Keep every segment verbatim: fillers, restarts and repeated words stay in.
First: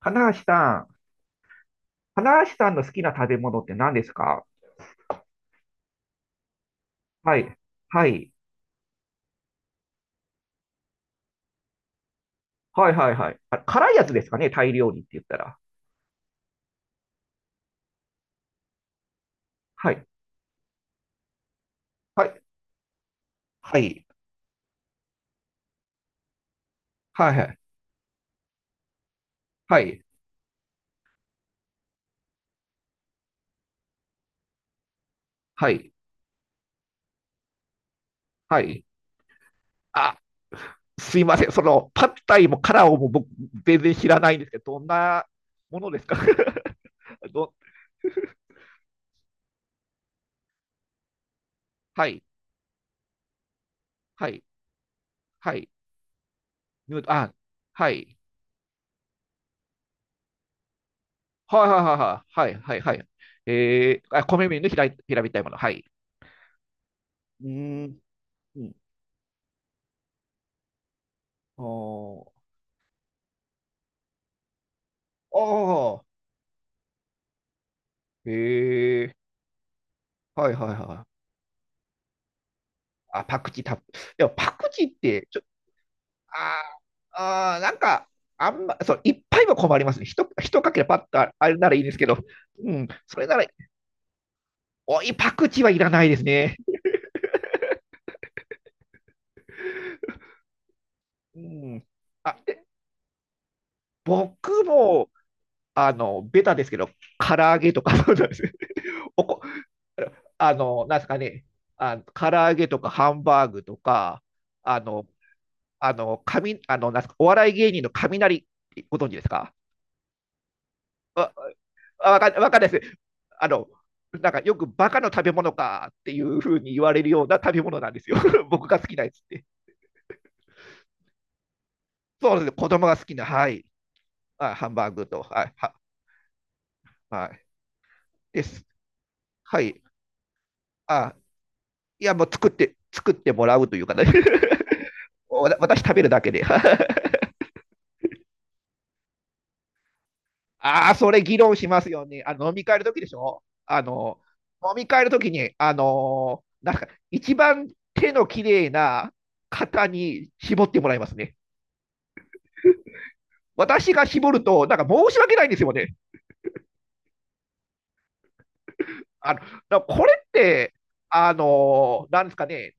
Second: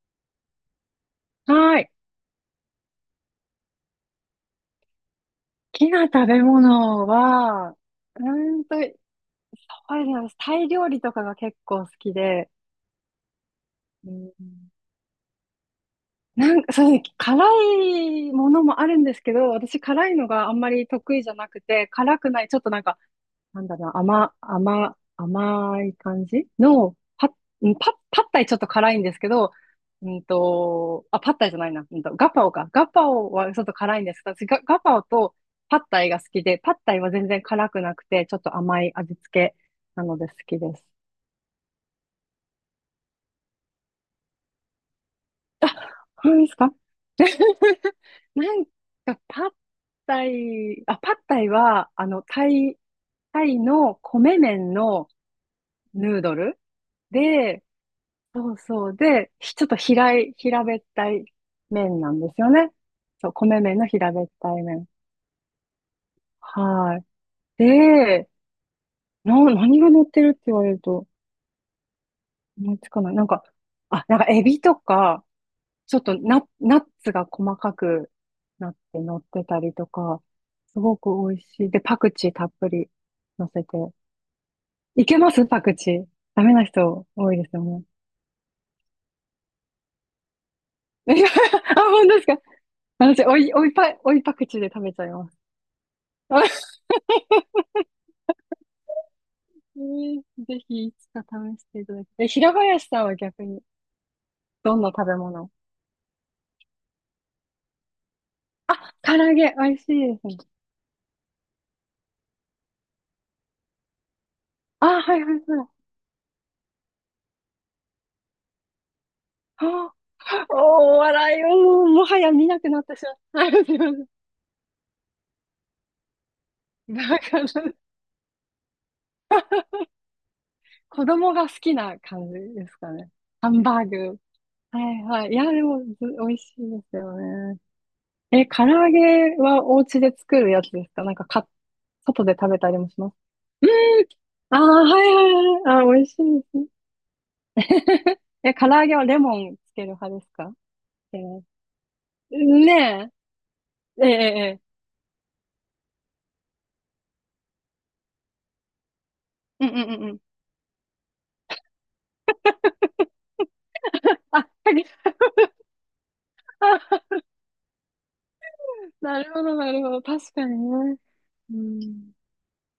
花橋さん、はい。好花橋さんの好きな食べ物って何ですか？きな食べ物はい。は、うはい。ーんと、そうですね。タイ料理とかが結構好きで、はいはいはい。あ、辛いやうつですん、かね、タイ料理って言ったら。なんか、そうですね。辛いものもあるんですけど、私はい。辛いのがあんまり得意じゃなくて、辛はくい。ない、ちょっとなんかなんだはろうな、い。甘、甘、甘い感じの、パッ、はいはい。うんパッ、パッタイちょっと辛いんですけど、はい。うんと、あ、パッタイじゃないな、うんと、ガパオか。ガパオはちょっと辛いんですけど私ガ、ガパオとはパッい。タイが好きで、パッタイは全然辛くなくて、ちょっとは甘い。い味付けなのあ、で好きです。すいません。その、パッタイもカラオも僕、全然知らないんですけど、どんなものですか？ 何ですか？ ど、なんか、パッタイ、あ、パッタイは、あはい。の、タイ、タイのは米い。麺のはい。ヌードルヌードあ、で、はい。そうそう。で、ひちょっと平い、平べったいはいはい麺なんですはよいはい。ね。はいはいはい。そう、米麺のえ平ー、あ、べっ米た麺いの平麺。ら平べったいもの。はい。はい。うーん。で、うん。な、何が乗ってるって言われるとあー思いつかない。なんか、あ、なんかエビとか、あちょっあ、とナ、ナッツが細かくなってへえ、乗ってたりとか、はいはいすごはくい。美味しい。で、パクチーたっぷりあ、パ乗クチーせて。たっぷり、でもパクチーっいけて、まちょ、すパクチー。ダメあな人多いでーすあー、よなんね。か、あんま、そう、いっぱいは困りますね。ひと、ひとかけらパッ とああれならいあ、いんですけ本当ど、ですか？うん、そ私、れなおら、い、おいパ、おいパクチーで食べちおゃいい、まパす。クチーはいらないですね。えーぜひいつかう試してん。いただきたい。え、あ、平で、林さんは逆に、僕どんな食も、べ物？あの、ベタですけど、唐揚げとか、そうなんですよ。 あ、唐お揚こ、げ、美味しいですね。あの、なんですかね、あ、唐揚げとかハンバーグとか、ああ、の、はいはいはい。あの、かみ、あの、なんすか、お笑い芸人の雷、ご存知ですか？あーおーわ、笑いを、もはわかやん、見わかなんなくいでなっす。てしまあった。はいの、すいません。なんかよくバカの食べ物かっていうふうに言われるなんようなか、食べ物なんですよ。僕が好きなやつって。子供が好きな感そうですね、じ子です供かが好ね。きな、はハンい。バーグ。あ、ハンバはーいグと、はい。いはや、い、では、も、ず美味しいですよはい、ね。でえ、唐す。揚げははおい。家で作るやつですか？なあ、んか、か、いや、外もうで作食っべたて、りもしま作っす。てもらううーというかね。ん。ああ、はいはいわ私はい。あ食ー、美べ味るしだけいで。ですね。 え、唐揚げはレモンつける派ですか？ああ、そえれ議ー論しますよね。あの飲み会の時でねしょ？あえ。えの、え、飲み会の時に、あのーなんか、一番手の綺麗なええ、うん方うんうんうん。に絞ってもらいますね。私が絞るあ、と、なん鍵か申し訳ないんですよね。あ、なるあの、ほだかど、ならるほど。これっ確かにて、ね。あうのーん。なんですかね、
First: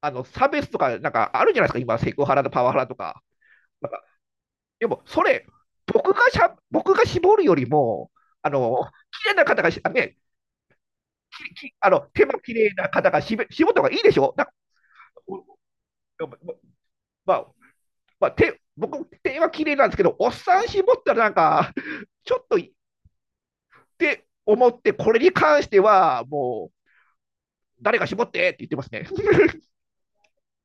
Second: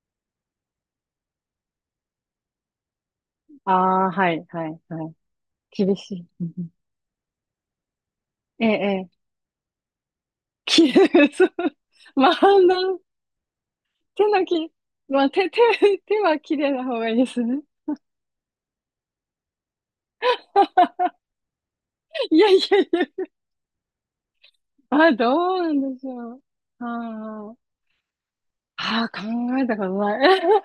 あの、差別とか、なんかあるじゃないですか、今、セクハラとパワハラとか。あなんかあ、はい、はい、でも、はい。それ、厳僕しい。がしうんゃ、うん僕が絞るよりも、あええ、の、ええ。綺麗な方がし、あね、きれい、そう。あの、手まあ、も綺麗ななん方がしべ絞った方がいいでし手ょ。のだき、まあ、手、手、手は綺麗な方がいいでますあ、ね。まあ、手、僕、手は綺麗なんですけど、おっさん絞ったらなんか、ちいょっやとっいやいや。て思って、まこあ、れにど関うしなてんでしは、ょう。もう、あ誰が絞ってって言ってますあ、あね。あ、考 えたことない。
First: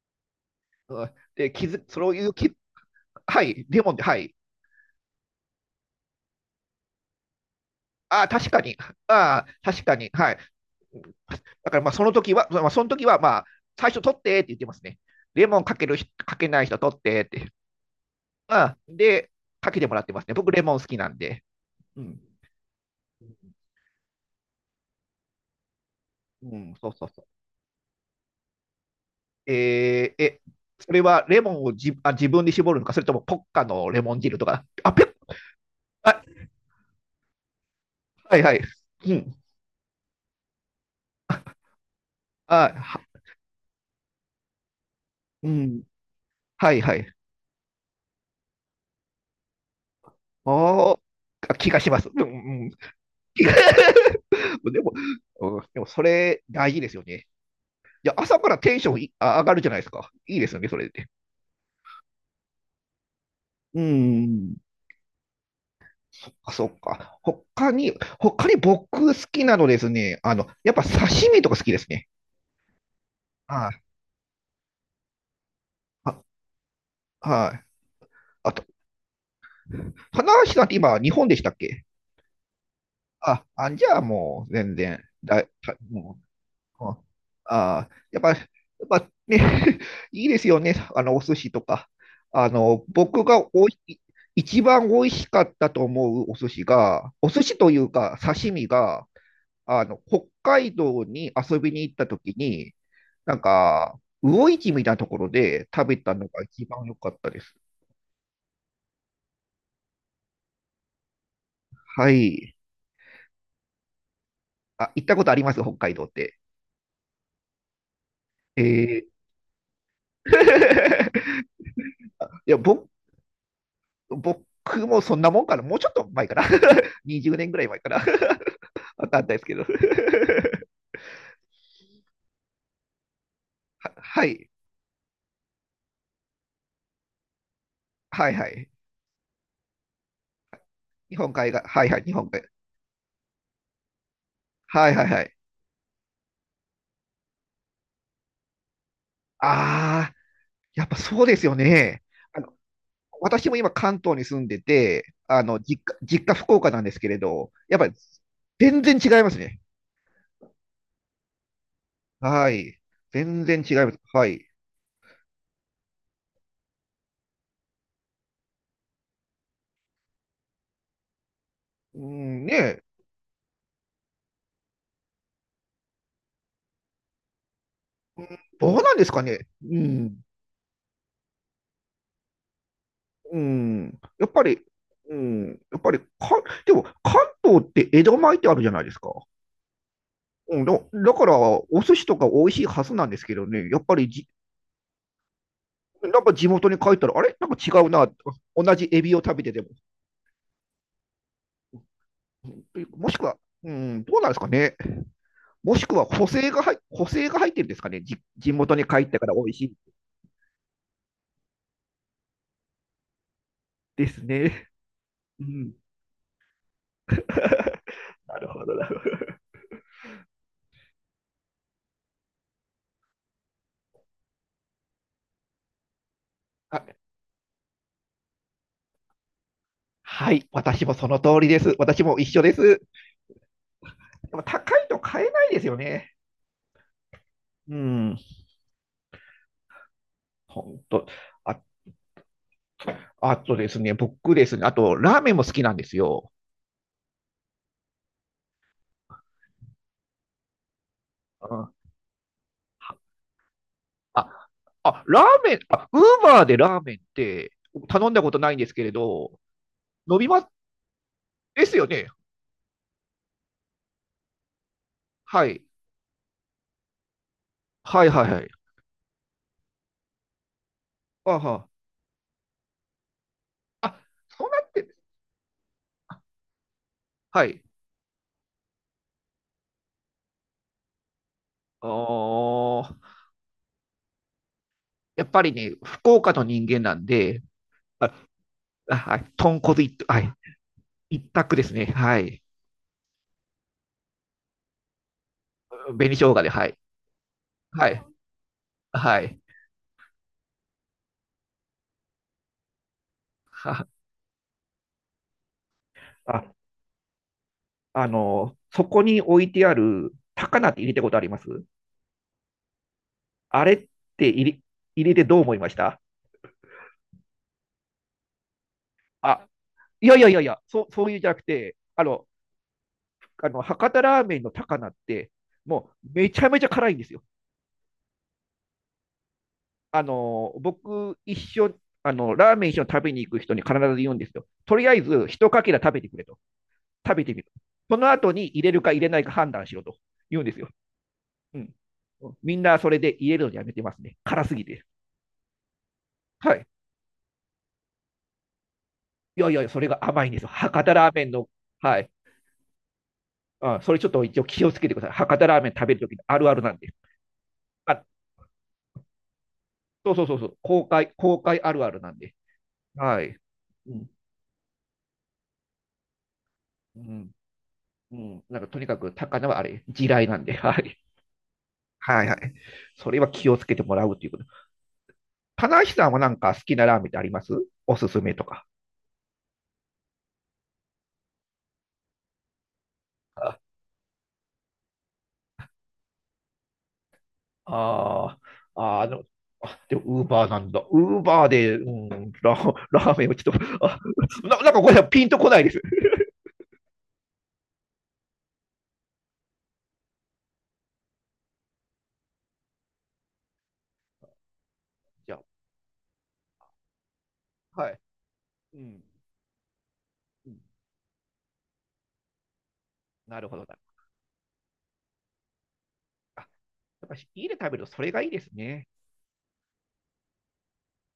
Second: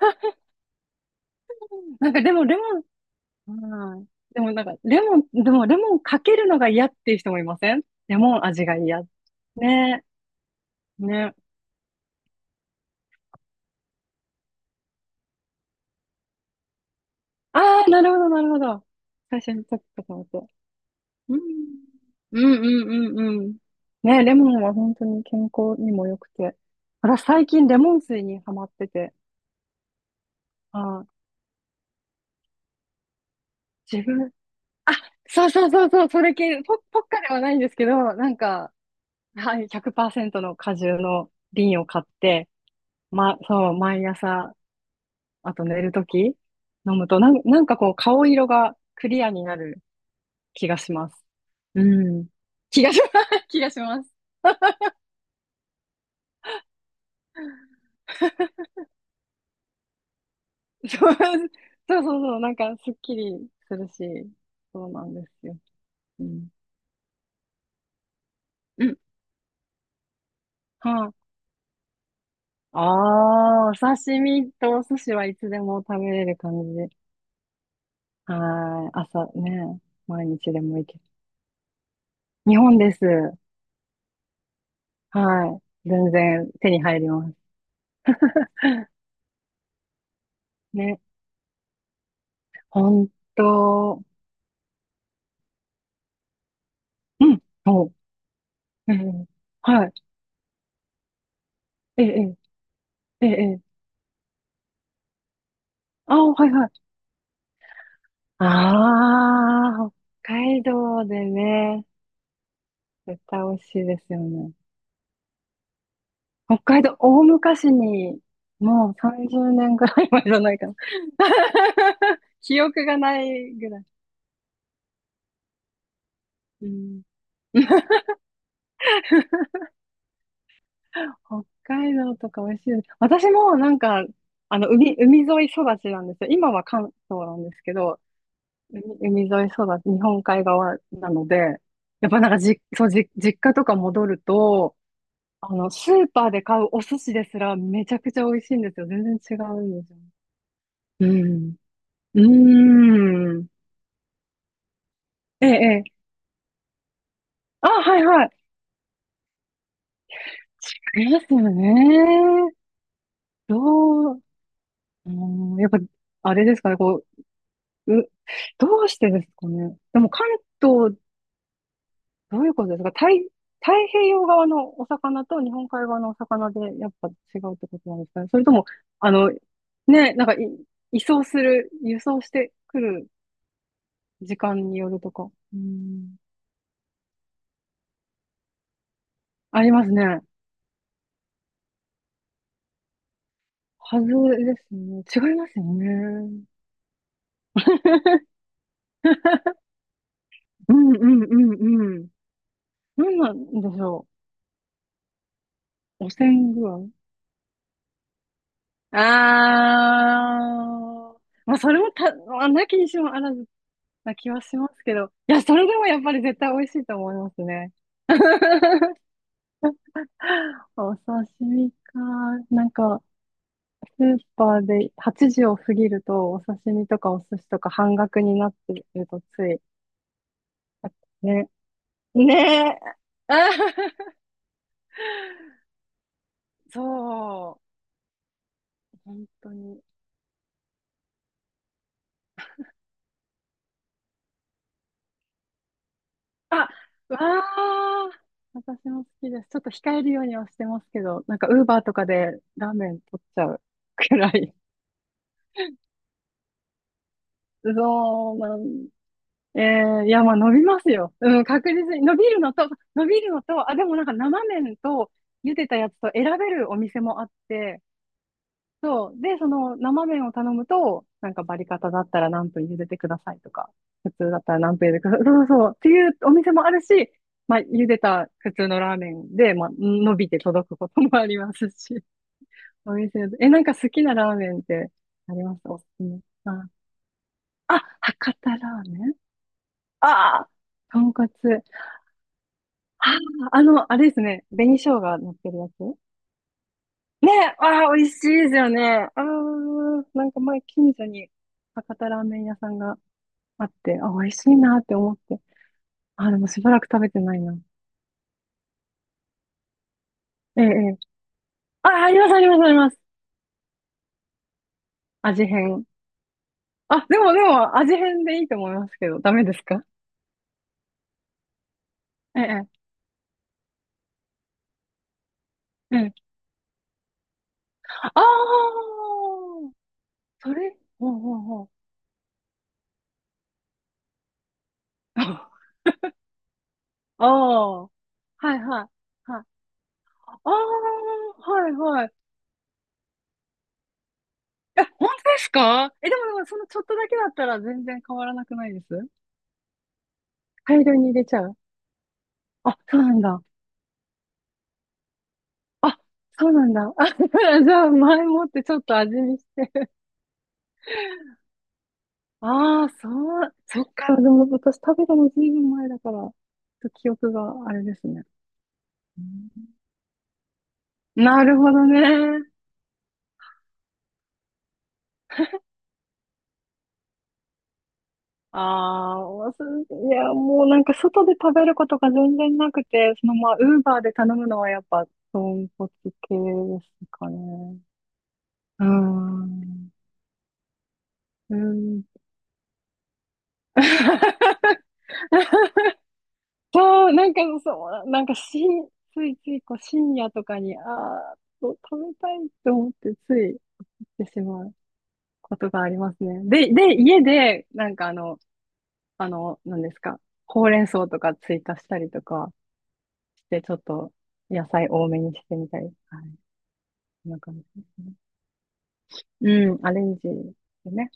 で、気づ、そなんうかいでうもき、レはモい、ン、レモンはで、い。はい。でもなんか、レモン、でもレモンかけるのが嫌っていう人もいません？レああ、モン確か味がに。嫌。ああ、確かねに。はい。ね。だから、まあ、その時は、まあ、その時は、まあ、最初取ってって言ってますね。レモンかけるかけない人取ってって。ああ、なるほど、なるほああ、ど。で、最初にかちょけってもらっとてま思っすね。て。僕、レモン好きなんうん。で。うん。うんうんうんうん。ね、レモンは本当に健康にも良くうて。ん、そうそうそ私う。最近レモン水にハマってて。えーえ、それあ、はレモンをじあ自分で絞るのか、それともポッカのレ自モン分、汁とか。あ、あ、ペッ、そうそうそうそう、そあ、れ系、ポ、ポッカではないんですけど、なはんいはい。か、うん。はい、ひゃくパーセントの果汁の瓶を買って、あ、はま、そう、毎朝うあと寝ん。るときはい飲はい。むとなん、なんかこう顔色がクリアになる気がしおー、ます。あ気がうします。うん。ん、うん。気がしま気す。が 気がします。でも、うん、でもそれ大事ですよね。いや、朝からテンションいあ上がるじゃないですか。いいですよね、それで。そうそうそうそう、なんかすっきりすうるし、ん。そうなんですよ。うん。あ、そっか。他に、他にうん。僕好きなのですね。あの、やっぱはい、刺身とか好きですね。あ。はあーおい。刺身とお寿司はいつでも食べあ、れる感じで。はい。あと、はい。朝ね、花毎日橋さでんってもいけ今、る。日本でしたっけ？日本です。あ、あ、じゃあもう全然、だはい、たい。全も然手にう、うん入ります。あー、やっぱ、やっぱね、いいですよね、ね。あの、お寿司とか。あの、ほん僕がおい、と、一番美味しかったと思うお寿司が、おうん、寿司というそか刺身う。うが、ん。あはい。の、北海道に遊びに行っえた時え、に、ええ、なんええ。か、魚市みたいなところで食べたあのあ、がはいは一い。番良かったです。ああ、北海道でね、はい。絶対美味しいですよね。あ、行ったことあります北海道って？北海道、大昔に、えもうー さんじゅうねんぐらい前じゃないかな。い や、記憶僕がないぐらい。僕もそんなもんかな、もうちょっと前かな、うん、にじゅうねんぐらい前かな、わかんないですけど。北海道とか美味しいです。私もなんはか、はい、あの、海、海沿い育ちなんですよ。今は関東なんですけど、はいはい。海、海沿い育ち、日本海側な日の本海で、側、はいはい、やっ日ぱな本んか海側。じ、そう、じ、実家とか戻ると、はいはいはい。あの、スーパーで買うお寿司ですらめちゃくちゃ美味しいんですよ。全然違うんですよ。ああ、やっぱうそうですよん。ね。うあの、ーん。私も今関東に住んでて、あええ、の、実え家、え。実家福岡なんですけれど、あ、やっぱりはいはい。全然違いますね。違いますよはね。い。全然違います。どう、はい。うん、やっぱ、あれですかね、こう、う、どうしてですかね。でも関東、うどん、ういねうことでえ、すか？太、太平洋側のお魚と日本海側のお魚でやっぱ違うってことなんですかね。それとも、どうなんですあかの、ね。うね、ん、なんかい、移送する、輸送してくるうん、やっ時ぱり、間によるとうか。ん、うやっぱりか、ん。でも関東って江戸前ってあるじゃないですか。ありますね。うん、だだから、お寿司とか美味しいはずなんですけどね、やっぱはずりじ、ですね。違いますよなんかね。地元に帰ったら、あれなんか違うな、同じエビを食べてても。うんうんうんうん。うんなもしんくなは、んうでしん、ょどうなんですかね。もしくはう。汚補正染が具入合。補正が入ってるんですかね。じ地元に帰ってから美味しいあー。まあ、それもた、まあ、なきにしもあらずでなす気はしまね。すけど。いや、うそれん、でもやっぱり絶対美味しいと思いますね。なるほど、なる ほど。お刺身か。なんか、スーパーではちじを過ぎると、お刺身あとかお寿司とか半額になってるとついはい、私もその通りね、です。私も一緒でねえ。す。あ でも高いと買えないですよね。そう。うん、本当に。本当。あ、あとですね、僕ですね、あと、ラーメンも好きなんですよ。あ、わあ。私も好きです。ちょっと控えるようにはしてますけど、なんかうウーんバーとかでラーメン取っちゃうくらあ、い。あ、ラーメン、あ、ウーバーでラーメンって頼んだこそとうないなんですけん。れど、えー、い伸や、びまあます、伸びますよ。うん、で確す実よに。ね。伸びるのと、伸びるのと、あ、でもなんか生麺とは茹い。でたやつと選べるお店もあって、はいはいはい。そう。で、その生麺を頼むと、なんあかバリは。カタだったら何分茹でてくださいとか、あ、普通だっそうたならっ何分茹て、でてください。そうそうそう。っていうお店もあるし、はまあ、い。茹でた普通のラーメンで、まあ、伸びて届くこともありますあし。おー店で、え、なんか好きなラーメンってやっあぱりります？ね、おすす福め。岡のあ、人間なんで、あ、あ、博多ラーあメン。はい、豚骨一、はい、ああー、豚一択骨。ですね。はい。ああ、あの、あれですね。紅生姜乗ってるやつ。紅生姜で、はい。ねえ、あはあ、い。美味しいですよね。はああ、い。なんか前近所に博多ラーメン屋さんがあっは、て、あ、美味しいなって思って。あ、であ、もしばらく食べてないな。あの、そこに置いてある高ええ、え菜って入れえ。たことあります？あ、あります、あります、あります。あれって入れ、入れてどう味思いまし変。た？あ、でも、でも、味変でいいと思いますけど、ダメあ、ですか？いやいやいやいや、そう、そういうじゃなくて、あの、ええ、あの博多ラーメンの高菜って、もええ。うええめちゃめちゃ辛いんですよ。ああ、あその、れ、ほ僕、うほ一うほう。緒、あの、ラーメン一緒に食べに行く人に必ず言うんですよ。とりあえず、一か けら食べてくれと。食べあてみる。あ、はその後にい入れるはか入れないかい。はい。判断しろと言うんあですよ。あ、うはいん。はい。みんなそれで入れるのやめてますね。辛すぎて。本当ですか？え、でもでも、はそい。のちょっとだけだったら全然変わらなくないです？いやいや、それが甘いんですよ。大博多量にラー入メれンちゃの、う？はい。あ、そうなんだ。うん、それちょっと一応気をつけてください。博多ラーメン食べあ、るときのあるそあうるななんんで。だ。あ、だからじゃああ、前もってちょっと味見して。そうそうそうそう、公開、公開あるあるなんで。ああ、そはい。う、そっうん、か。でも私食べたのずいぶん前だから、ちょっとう記ん、憶があれですうね。ん。なんかとにかくう高菜はあんれ、地雷なんで。はい。なるほどはいはね。い。それは気をつけてもらうということ。棚橋さんはなんか好きなラーメンってあります？おすすめとあか。あ、おすいや、もうなんか外で食べることが全然なくて、そのあまあ、ウーバーで頼むのはやっぱ、豚骨系ですかね。あー、うーあーあの、あ、ん。でも、ウーバーなんだ。ウーバーうで、うん。ん、ラ、ラーメンをちょっと、あ、な、なんかこれはピンとこないです。そう、なんかそう、なんかし、ついついこう深夜とかに、ああ、そう食べたいと思ってつい行ってしまうじゃことがありますね。で、で、家で、はなんい。かあの、うん。あの、何ですか、うんほうれん草とか追加したりとかなしるほて、どちょな。っと野菜多めにしてみたり、はい、あ、やっぱそんな家で感じ食べでるとそすれね。がいいですね。うん、アレンジね。